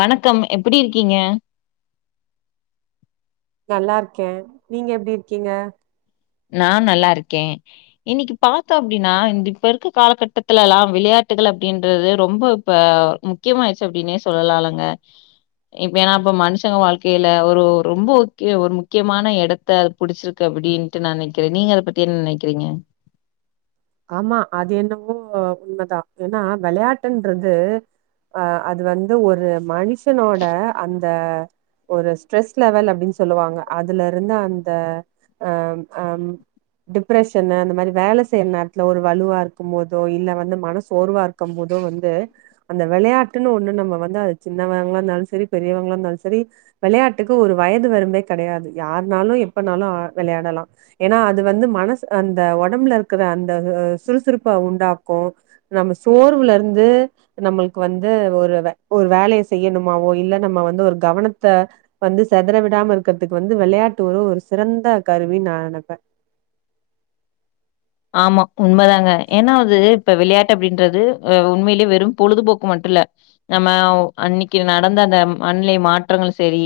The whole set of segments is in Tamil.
வணக்கம் எப்டி இருக்கீங்க நல்லாருக்கே நீங்க எப்டி இருக்கீங்க நா நல்லாருக்கே இன்னைக்கு பாத்தோ அப்டின்னா இந்த இப்ப இருக்க காலகட்டத்துலல்லா விளையாட் நாட்டுகள் அப்டின்றது ரொம்ப இப்ப முக்கியமாயிடுச்சு அப்டின்னே சொல்லலாலங்க இப்ப ஏன்னா அப்ப மனுஷங்க வாழ்க்கையில ஒரு ரொம்ப க்கிய ஒரு முக்கியமான எடத்த அது புடிச்சிருக்கு அப்படின் நா னைக்கிறே நீங்க அத பத்தி என்ன நெனைக்கிறீங்க ஆமா அது என்னவோ உண்மைதா ஏன்னா விளையாட்டுன்றது அ அது வந்து ஒரு மனுஷனோட அந்த ஒரு ஸ்ட்ரெஸ் லெவல் அப்டின் சொல்லுவாங்க அதுலருந்து அந்த அம் அம் டிப்ரெஷன்னு அந்த மாரி வேல செய் நே த்ல ஒரு வலுவா இருக்கும் போதோ இல்ல வந்து மனசோர்வா இருக்கம் போதோ வந்து அந்த வெளையாட்டுன்னு ஒன்னு நம்ப வந்து அது சின்னவங்களா இந்தாலு சரி பெரியவங்ளா இந்தாலு சரி வெளையாட்டுக்கு ஒரு வயது வரம்பே கெடையாது யார்னாலு எப்பனாலு அ வெளையாடலா ஏனா அது வந்து மனசு அந்த ஒடம்புல இருக்கற அ ந்தகு அ சுறுசுறுப்ப உண்டாக்கு நம்ம சோர்வுல இருந்து நம்மள்க்கு வந்து ஒ ரவ ஒரு வேலைய செய்யணுமாவோ இல்ல நம்ம வந்து ஒரு கவனத்த வந்து செதற விடாம இருக்கறதுக்கு வ ந்து வெளையாட்டு ஒரு ஒரு சிறந்த கருவின் நா நெனப்பே [inaudible] ஆமா உண்மதாங்க ஏனா அது இப்ப விளையாட்டு அப்டின்றது அ உண்மைலியே வெறும் பொழுதுபோக்கு மட்டு இல்ல நம்மவ் அன்னிக்கு நடந்த அந்த மன்நிலை மாற்றங்களு செரி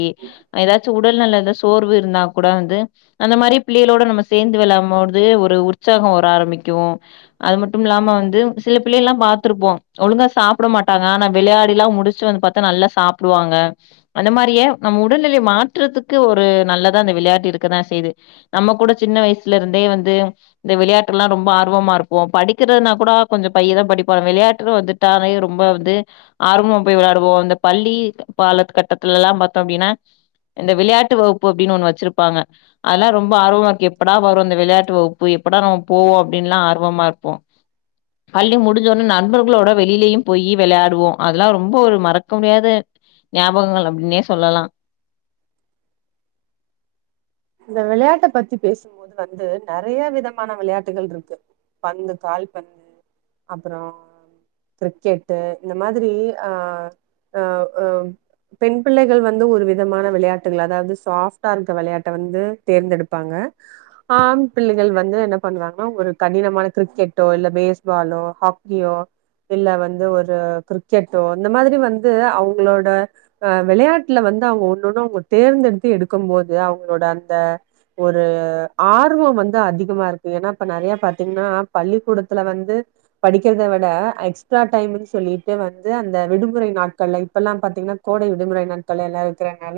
அ எதாச்சு உடல் நலத சோர்வு இருந்தா கூட வந்து அந்த மாரி பிள்ளைகளோட நம்ம சேந்து வெளாம் போடுது ஒரு உற் சாகோ வர ஆரம்மிக்கு அது மட்டுமில்லாம வந்து சில பிள்ளை எல்லாம் பாத்திருப்போம் ஒழுங்கா சாப்ட மா ட்டாங்க விளையாடில்லா முடிச்சு வந்து பாத்தா நல்லா சாப்டுவாங்க அந்த மாரியே நம் உடல்நிலை மாற் றத்துக்கு ஒரு நல்லதா இந்த விளையாட்டு இருக்குதா செய்து நம்ம கூட சின்ன வயசுல இருந்தே வந்து இந்த விளையாட்டெல்லா ரொம்ப ஆர்வமா இருப்போ படிக்கிறதுனா கூட கொஞ்சோ பைய தா படிப்போ ஆனா விளையாட்டுனு வந்துட்டாளே ரொம் ப வந்து ஆர்வமா போய் வெளாடுவோ இந்த பள்ளி க பாலத் கட்டத்துல எல்லாம் பாத்தோ அப்டினா இந்த விளையாட்டு வகுப்பு அப்டின் ஒன்னு வெச்சிருப்பாங்க அதல்லா ரொம்ப ஆர்வமாருக்கு எப்படா வரு அந்த விளையாட்டு வகு ப்பு எப்படா நம்ம போவோ அப்டின்லா ஆர்வமார்ப்போ பள்ளி முடிஞ்சொன்ன நண்பர்களோட வெளிலயும் போயி வெளையாடுவோ அதல்லா ரொம்ப ஒரு மறக்க முடியாத ஞாபகங்கள் அப்டின்னே சொல்லலா இந்த வெளையாட்ட பத்தி பேசும்போது வந்து நறைய விதமான விளையாட்டுகள்ருக்கு பந்து கால்பந்து அப்புறோ கிரிக்கெட்டு இந்த மாதிரி அ அவ் அம் பெண் பிள்ளைகள் வந்து ஒரு விதமான விளையாட்டுகள் அதாவ்து சாஃப்டாருக்க வெளையா ட்ட வந்து தேர்ந்தெடுப்பாங்க ஆண் பிள்ளைகள் வந்து என்ன பண்ணுவாங்கனா ஒரு கடினமான கிரிக்கெ ட்டோ இல்ல பேஸ் பாலோ ஹாக்கியோ இல்ல வந்து ஒரு கிரிக்கெட்டோ இந்த மாதிரி வந்து அவுங்களோட அ வெளையாட்ல வ ந்து அவுங்க ஒன்னொன்னு அவுங்க தேர்ந்தெடுத்து எடுக்கும் போது அவு களோட அந்த ஒரு ஆர்வோ வந்து அதிகமாருக்கு ஏனா இப்ப நறையா பாத்திங்ன்னா பள்ளிக்கூடத்துல வந்து படிக்கறத வட எக்ஸ்ட்ரா டைம்ன் சொல்லிட்டு வந்து அந்த விடுமுறை நாட்கள்ல இப்பெல்லாம் பாத்திங்ன்னா கோடை விடுமுறை நாட்கள் எல்லா இருக்கறனால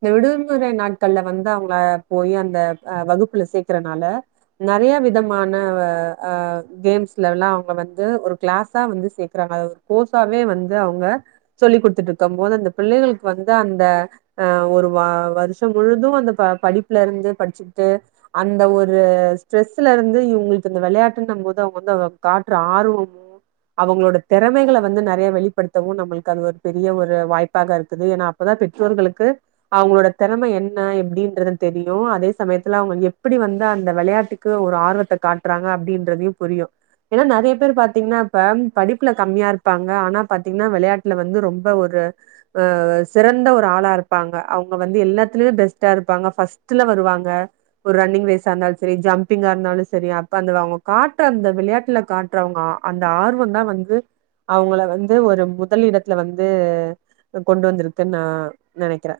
இந்த விடுமுறை நாட்கள்ல வ ந்து அவுங்க போயி அந்த அ வகுப்புல சேக்கறனால நறையா விதமான வ அ கேம்ஸ்லெல்லா அவுங்க வந்து ஒரு கிளாஸா வந்து சேக்றா அத ஒரு கோர்ஸாவே வந்து அவுங்க சொல்லி குடுத்துட்ருக்கம் போது அந்த பிள்ளைகளுக்கு வந்து அந்த அ அ ஒரு வா வருஷ முழுது அந்த ப படிப்புல இருந்து படிச்சுக்ட்டு அந்த ஒரு ஸ்ட்ரெஸ்ல இருந்து இவுங்குளுக்கு இந்த வெளையாட்ட ந போது அவுங்க வந்து அத காட்ற ஆர்வமு அவுங்களோட தெறமைகள வந்து நறைய வெளிப்படுத்தவு நம்மள்க்கு அது ஒரு பெரிய ஒரு வாய்ப்பாக இருக்குது ஏனா அப்பதா பெற்றோர்களுக்கு அவுங்களோட தெறம என்ன எப்டி ங்கிறதுன் தெரியு அதே சமயத்துல அவுங்க எப்பிடி வந்து அந்த வெளையாட்டுக்கு ஒரு ஆர்வத்த காட்றாங்க அப்டின்றதியு புரியு ஏனா நறைய பேரு பாத்திங்னா இப்ப படிப்புல கம்மியா இருப்பாங்க ஆனா பாத்திங்னா வெளையாட்ல வந் ரொம்ப ஒரு அ சிறந்த ஒரு ஆளா இருப்பாங்க அவுங்க வந்து எல்லாத்திலிமே பெஸ்ட்டாரு பாங்க ஃபஸ்டுல வருவாங்க ஒரு ரன்னிங் ரேஸா இருந்தாலு செரி ஜம்பிங்கா இருந்தாலு செரி அப்ப அந்த அவுங்க கா ட்ற அந்த விளையாட்ல காட்ற அவுங்க அ அந்த ஆர்வந்தா வந்து அவுங்கள வந்து ஒரு முதல் இடத்ல வந்து கொண்டு வந்திருக்குன் நா நெனைக்றே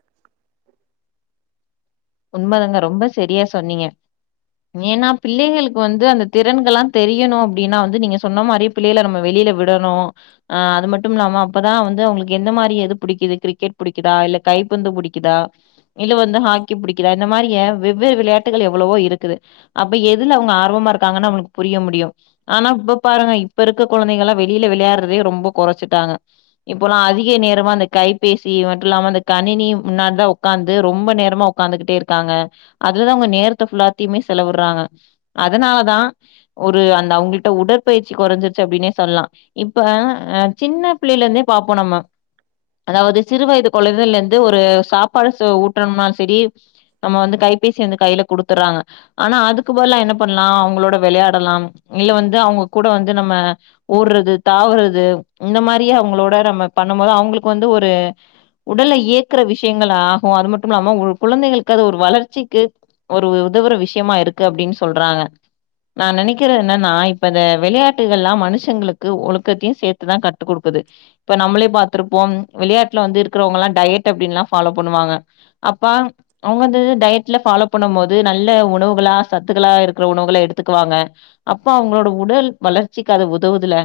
ண்மதாங்க ரொம்ப செரியா சொன்னீங்க ஏனா பிள்ளைகளுக்கு வந்து அந்த திறன்கள்லா தெரியணு அப்டினா வந்து நீங்க சொன்ன மாரி பிள்ளைகள நம்ம வெளி கீழ விடணு ஆ அது மட்டு இல்லாம அப்பதா வந்து அவங்களுக்கு எந்த மாரி எது புடிக்குது கிரிக்கெட் புடிக்குதா இல்ல கைப்பந்து புடிக்குதா இல்ல வந்து ஹாக் கி புடிக்குதா இந்த மாரிய வெவ்வேறு விளையாட்டுகள் எவ்வளவோ இருக்குது அப்ப எதுல அவங்க ஆர்வமா இருக்காங்கன்னு நமக் புரிய செய்ய முடியு ஆனா இப்ப பாருங்க இப்ப இருக்க குழந்தைங்கல்லா வெளியில விளையாட்றதே ரொம்ப கொறைச்சிட்டாங்க இப்போல்லா அதிக நேரமா அந்த கைபேசி மட்டு இல்லாம அந்த கணினி முன்னாடி தா உக்காந்து ரொம்ப நேரமா‌ உக் காந்துகிட்டே இருக்காங்க அதுலதா அவுங்க நேரத்தை ஃபுல்லாத்தையுமே செலவிட்றாங்க அதனாலதா ஒரு அந்த அவங்கள்ட்ட உடற்பயிற்சி குறைஞ்சிருச்சு அப்படின்னே சொல்லலா இப்ப சின்ன பிள்ளைல இருந்தே பா பாப்போ நம்ம அதாவது சிறு வயது குழந்தைலருந்து ஒரு சாப்பாடு ஊட்டணும்னாலு செரி நம்ம வந்து கைபேசி வந்து கையில குடுத்துறாங்க ஆனா அதுக்கு பதுல்லா என்ன பண்லா அவங்ளோட விளையாடலா ம் இல்ல வந்து அவங்க கூட வந்து நம்ம ஓட்றது தாவறது இந்த மாரியே அவங்களோட நம் ம பண்ணு போது அவுங்களுக்கு வந்து ஒரு உடலை இயக்குற விஷயங்கள் ஆகு அது மட்டு இல்லாம ஒழுக் குழந்தைகளுக்கு அது ஒரு வளர்ச்சிக்கு ஒரு உதவுற விஷயமா இருக்கு அப்டின் சொல்றாங்க நா நினைக்கறது என்னன்னா இப்பத விளையாட்டுகள் எல்லா மனுஷங்களுக்கு ஒழுக்கத்தையு சேர்த்துதா கட்டு குடுக் து இப்ப நம்மளே பாத்ருப்போ விளையாட்ல வந்து இருக்றவங்கால்லா டயட்டு அப்டின்லா ஃபாலோ பண்ணுவாங்க அப்ப அவுங்க வந்து டயட்ல ஃபாலோ பண்ணு போது நல்ல உணவுகளா சத்துக்களா இருக்குற உணவுகள எடுத்துக்குவாங்க அப்ப அவுங்களோட உடல் வளர்ச்சிக்கு அத உதவுதுல்ல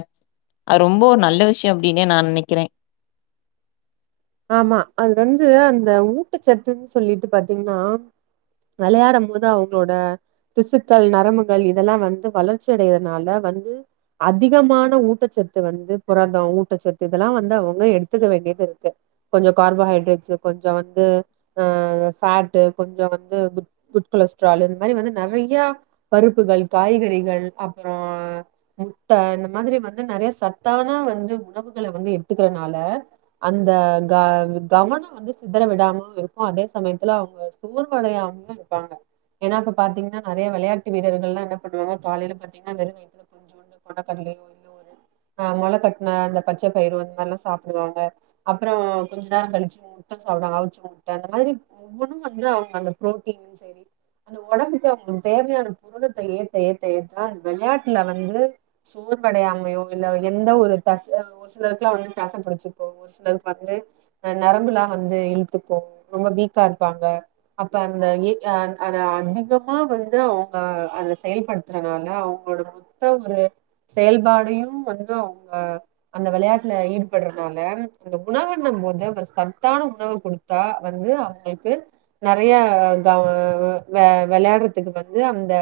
அது ரொம்போ ஒரு நல்ல விஷய அப்டினே நா நினைக்கிறே ஆமா அது வந்து அந்த ஊட்டச்சத்துன்னு சொல்லிட்டு பாத்தீங்கன்னா வெளயாடும் போது அவுங்ளோட திசுக்கள் நரம்புகள் இதெல்லா வந்து வளர்ச்சி அடையறனால வந்து அதிகமான ஊட்டச்சத் த்து வந்து புரத ஊட்டச்சத்து இதெல்லா வந்து அவங்க எடுத்துக்க வேண்டியது இருக் கொஞ்சோ கார்போஹைட்ரேட்ஸ்ஸு கொஞ்சோ வந்து ஆ ஃபேட்டு கொஞ்சோ வந்து குட் கொலஸ் ட்ராலு இந்த மாரி வந்து நெறையா பருப்புகள் காய்கறிகள் அப்புறோ முட்ட இந்த மாதிரி வந்து நெறைய சத்தான வந்து உணவுகளை வந்து எடுத்துக்கறனால அந்த க கவனம் வந்து சிதர விடாம இருக்கு அதே சமயத்துல அவங்க சோர்வடையா இன்னு இருப்பாங்க ஏன்னா இப்ப பாத்தீங்கன்னா நறைய விளையாட்டு வீரர்கள் எல்லா என்னா பண்ணுவாங்க காலையில பாத்தீங்கன்னா வெறும் வயத்துல கொஞ்சோண்ட் கொண்டக்கடலையோ இல்ல ஒரு ஆ முளக்கட்ன அந்த பச்ச பயிரு அந்த மாரிலா சாப்டுவாங்க அப்றோ கொஞ்ச நேர கழிச்சு முட்ட சாப்டுவாங்க அவிச்சு முட்ட அந்த மாதிரி ஒவ்வொன்னு வந்து அவுங்க அந்த புரோட்டின் ம் செரி அந்த உடம்புக்கு அவுங்களுக்கு தேவையான புரதத்தை ஏத்த ஏத்த ஏத்த அந்த விளையாட்ல வந்து சோ ர்வடையாமையோ இல்ல எந்த ஒரு தச ஒரு சிலருக்கெல்லா வந்து தசை புடிச்சுக்கு ஒரு சி லருக்கு வந்து நரம்புலா வந்து இழுத்துக்கோ ரொம்ப வீக்கா இருப்பாங்க அப்ப அந்த அத அதிகமா வந்து அவங்க அத செயல்படுத்துறனால அவ் [unintelligible] செயல்பாடையு வந்து அவ்ங்க அந்த விளையாட்ல ஈடுபட்றவங்க அந்த உணவுன்னும் போது ஒரு சத்தான உணவு கொடுத்தா வந்து அவங்களுக்கு நனைய [unintelligible] விளையாட்றதுக்கு வந்து அந்த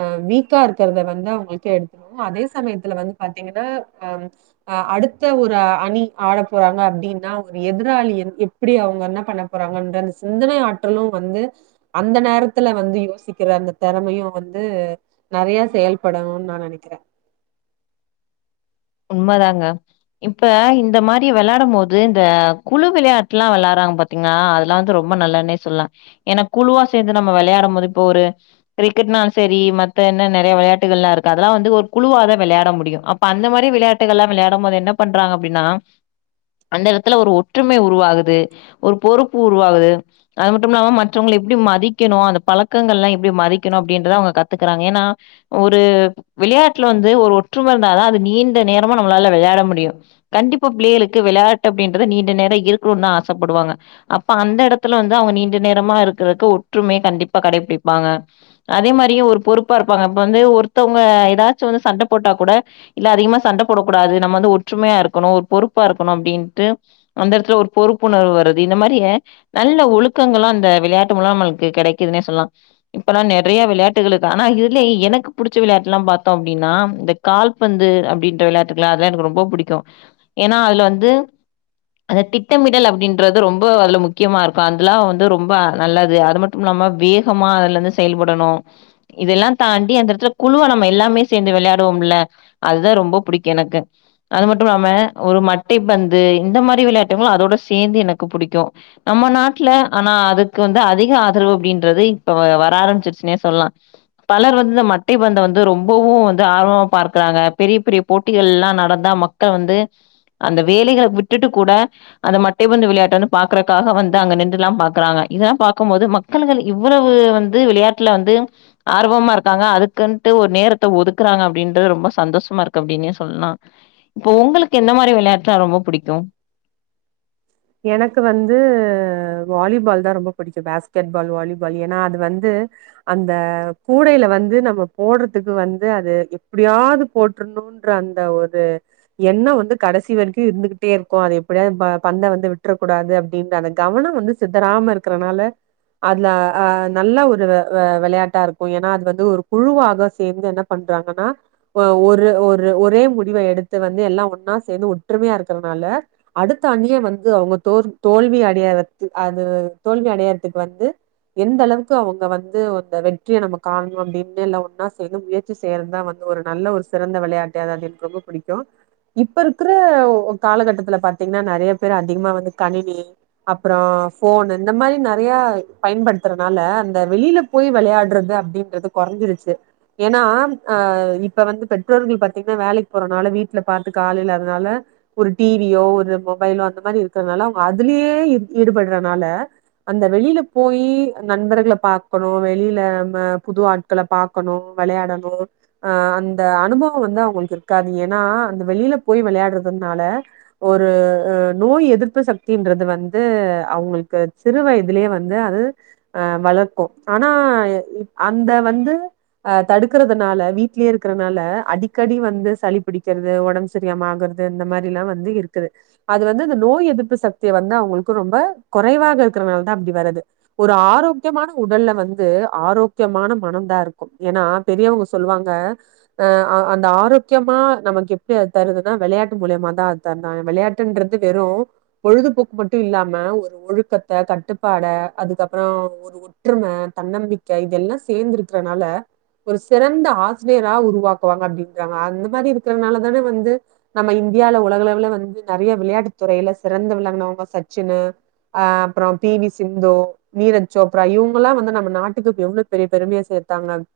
அ வீக்கா இருக்கிறத வந்து அவங்களுக்கு எடுத்துருவோ அதே சமயத்துல வந்து பாத்தீங்கன்னா அ அடுத்த ஒரு அணி ஆடப் போறாங்க அப்டின்னா ஒரு எதிராளி எப்டி அவங்க என்ன பண்ண போறாங்கன்ற அந்த சிந்தனை ஆற்றலு வந்து அந்த நேரத்துல வந்து யோசிக்கிற அந்த திறமையு வந்து நிறைய செயல்படணு நா நினைக்கிறே [unintelligible] உண்ம தாங்க இப்ப இந்த மாரி வெளாடும் போது இந்த குழு விளையாட்ல்லா வெளாட்ற பாத்தீங்கன்னா அதெல்லா வந்து ரொம்ப நல்லன்னே சொல்லலா ஏன்னா குழுவா சேந்து நம்ம வெளாட போது இப்ப ஒரு கிரிக்கெட்னாலு சரி மத் என்ன நிறைய விளையாட்டுகள் இருக்கு அதெல்லா வந்து ஒரு குழுவாக தா விளையாட முடியு அப்ப அந்த மாதிரி விளையாட்டுகள்ல்லாம் விளையாடும் போது என்ன பண்றாங்க அப்டின்னா அந்த எடத்துல ஒரு ஒற்றுமை உருவாகுது ஒரு பொறுப்பு உருவாகுது அது மட்டு இல்லாம மற்றவங்கள எப்டி மதிக்கணு அந்த பழக்கங்கள்லா எப்டி மதிக்கணு அப்படின்றத அவ்ங்க கத்துக்கறாங்க ஏனா ஒரு விளையாட்டுல வந்து ஒரு ஒற்றும இருந்தா தா அது நீண் ட நேரமா நம்மளால வெளையாட முடியு கண்டிப்பா பிள்ளைகளுக்கு விளையாட்டு அப்டின்றது நீண்ட நேரோ இருக்கணுந்தா ஆசப்படு வாங்க அப்ப அந்த எடத்துல வந்து அவுங்க நீண்ட நேரமா இருக்கறக்கு ஒற்றுமைய கண்டிப்பா கடைபிடிப்பாங்க அதே மாரியு ஒரு பொறுப்பாருப்பாங்க இப்ப வந்து ஒருத்தவங்க ஏதாச்சு வந்து சண்ட போட்டா கூட இல்ல அதிகமா சண்ட போடக்கூடாது நம்ம வந்து ஒற்றுமையா இருக்கணு ஒரு பொறுப்பா இருக்கணு அப்டின்ட்டு அந்த எடத்துல ஒரு பொறுப்புணர்வு வ றது இந்த மாரியே நல்ல ஒழுக்கங்களு அந்த விளையாட்டு மூலம் நம்ளுக்கு கெடைக்குதுன்னே சொல்லலா இப்பெல்லா நே நெறையா வெளையாட்டுகளு இருக் ஆனா இதிலே எனக்கு புடிச்ச விளையாட்டுல்லா பாத்தோ அப்டின்னா இந்த கால்பந்து அப்டின் ட்டு வெளையாட்டுகள்ல்லா அதெல்லா எனக்கு ரொம்போ புடிக்கு ஏனா அதுல வந்து அந்த திட்டமிடல் அப்டின்றது ரொம்போ அதுல முக்கியமா இருக்கு அந்தெல்லா வந்து ரொம்ப நல்லது அது மட்டு இல்ல மா வேகமா அதுலருந்து செயல்படணு இதெல்லா தாண்டி அந்தெடத்துல குழுவ நம்ம எல்லாமே சேந்து வெளை யாடுவமில்ல அது தா ரொம்போ புடிக்கு எனக்கு அது மட்டுமில்லாம ஒரு மட்டை பந்து இந்த மாரி விளையாட்டுங்களு அதோட சேந்து எனக் புடிக்கு நம்ம நாட்ல ஆனா அதுக்கு வந்து அதிக ஆதரவு அப்டின்றது இப்ப வ வர ஆரம்பிச்சிருச்சு னே சொல்லா பலர் வந்து இந்த மட்டை பந்த வந்து ரொம்பவு வந்து ஆர்வமா பார்க்கிறாங்க பெரிய பெரிய போட்டிகள்ல்லா நடந்தா மக்கள் வந்து அந்த வேலைகள விட்டுட்டு கூட அந்த மட்டை பந்து விளையாட்ட வந்து பாக்குறக்காக வந்து அங்க நின்றுல்லா பாக்குறாங்க இதல்லா பாக்கும்போது மக்களுகள் இவ்வளவு வந்து விளையாட்டுல வந்து ஆர்வமா இருக்காங்க அதுக்கின் த்து ஒரு நேரத்த ஒதுக்குறாங்க அப்டின்றது ரொம்ப சந்தோஷமா இருக் கு அப்டின்னே சொல்லா இப்ப உங்களுக்கு எந்த மாரி வெளையாட்ல்லா ரொம்ப புடிக்கு எனக்கு வந்து வாலிபால் தா ரொம்ப புடிக்கு பேஸ்கெட் பால் வாலிபால் ஏனா அது வந்து அந்த கூடைல வந்து நம்ம போட்றதுக்கு வந்து அது எப்டியாவ்து போட்ற ணு அந்த ஒரு எண்ண வந்து கடசி வரைக்கு இருந்துகிட்டேருக்கு அது எப்டியாத் ப பந்த வந் து விட்றக்கூடாது அப்டின் அந்த கவன வந்து சித்தராம இருக்கறனால அதுல அ நல்ல ஒரு வெ வெளையாட்டாருக்கு ஏனா அது வந்து ஒரு குழுவாக சேர்ந்து என்ன பண் றாங்கன்னா ஒரு ஒரு ஒரே முடிவ எடுத்து வந்து எல்லா ஒன்னா சேந்து ஒற்றுமையா இருக்கறனால அடுத் தன்னிய வந்து அவுங்க தோர் தோல்வி அடையறத்து அது தோல்வி அடையறதுக்கு வந்து எந்தளவுக்கு அவுங்க வந்து அந்த வெற்றிய நம்ம காண்ணு அப்டின்னு எல்லா ஒன்னா சேந்து முயற்சி செய்யறத்தா வந் ஒரு நல்ல ஒரு சிறந்த விளையாட்டு அதாவ்து எனக் ரொம்ப புடிக்கு இப்ப இருக்கிற ஒ காலகட்டத்துல பாத்தீங்ன்னா நெறைய பேர் அதிகமா வந்து கணினி அப்றோ போனு இந்த மாரி நெறையா பயன்படுத்றனால அந்த வெளில போய் வெளையாட்றது அப்டின்றது குறஞ்சிருச்சு ஏனா அ இப்ப வந்து பெற்றோர்கள் பாத்தீங்ன்னா வேலைக்கு போறனால வீட்ல பாத்துக்க ஆள் இல்லாதனால ஒரு டீ வி யோ ஒரு மொபைலோ அந்த மாரி இருக்கறனால அவுங்க அதுலியே இ ஈடுபட்றனால அந்த வெளில போயி நண்பர்கள பாக்கணு வெளில நம்ம புது ஆட்கள பாக்கணு வெளையாடணு அ அந்த அனுபவோ வந்து அவ்ங்ளுக்கு இருக்காது ஏனா அந்த வெளில போய் வெளையாட்றது னால ஒரு நோய் எதிர்ப்பு சக்தின்றது வந்து அவுங்களுக்கு சிறு வயதிலேயே வந்து அது அ வ ளக்கு ஆனா அந்த வந்து அ தடுக்கறதுனால வீட்லேயே இருக்கறனால அடிக்கடி வந்து சளி பிடிக்கிறது ஒடம்ப் செரியமா ஆகற து இந்த மாரில்லா வந்து இருக்குது அது வந்து நோய் எதிர்ப்பு சக்திய வந்து அவுங்ளுக்கு ரொம்ப குறைவாக இருக்கறனால தா அப்டி வருது ஒரு ஆரோக்கியமா ன உடல்ல வந்து ஆரோக்கியமான மனம் தா இருக்கு ஏனா பெரியவங்க சொல்லுவாங்க அ அந்த ஆரோக்கியமா நமக்கு எப்ப அது தருதுன்னா வெளையாட்டு மூலியமா தா அது தன்ன வெளையாட்ன்ற து வெறு பொழுதுபோக்கு மட்டு இல்லாம ஒரு ஒழுக்கத்த கட்டுப்பாட அதுக்கப்றோ ஒரு ஒற்றும தன்னம்பிக்கை இதெல்லா சேந்திருக்கிறனால ஒரு சிறந்த ஆசிரியரா உருவாக்குவாங்க அப்டின்றாங்க அந்த மாரி இருக்கறனாலதானே வந்து நம்ம இ ந்தியால உலகளவுல வந்து நெறையா வெளையாட்டு துறையில சிறந்து விளங்கினவங்க சச்சினு ஆ அப்றோ பி வி சிந்து நீரஜ் சோப்ரா இவங்கல்லா வந்து நம்ம நாட்டுக்கு எவ்ளோ பெரிய பெருமைய சேர் தன்னத்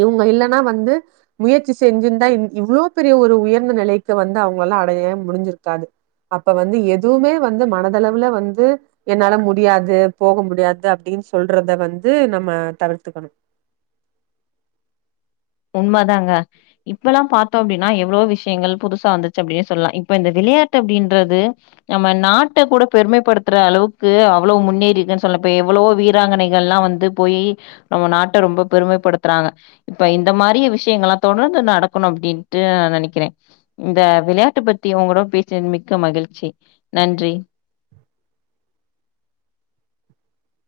இவங்க இல்லன்னா வந்து முயற்சி செஞ்சிருந்தா இவ்ளோ பெரிய ஒரு உயர்ந்த நிலைக்கு வந்து அவங்க ல்லா அடையவே முடிஞ்சிருக்காது அப்ப வந்து எதுவுமே வந்து மனதளவுல வந்து என்னால முடியாது போக முடியாது அப்டின்னு சொல்றத வந்து நம்ம தவிர்த்துக்கணு [inaudible] உண்ம தாங்க இப்பெல்லா பாத்தோ அப்டின்னா எவ்ளோ விஷயங்கள் புதுசா வந்துச்சு அப்டின்னு சொல்லா இப்ப இந்த விளையாட் டு அப்டின்றது நம்ம நாட்ட கூட பெருமைப்படுத்துற அளவுக்கு அவ்ளோ முன்னேறிக்குனு சொல்லா இப்போ எவ் ளோ வீராங்கனைகள் எல்லா வந்து போய் நம்ம நாட்ட ரொம்ப பெருமப்படுத்துறாங்க இப்ப இந் இந்த மாரிய விஷயங்கள் எல்லா தொடர்ந்து நடக்கணு அப்டின்ட்டு நெனைக்கிறே இந்த விளையாட்டுப் பத்தி உங்கூ பேசன் மிக்க மகிழ்ச்சி நன்றி [inaudible]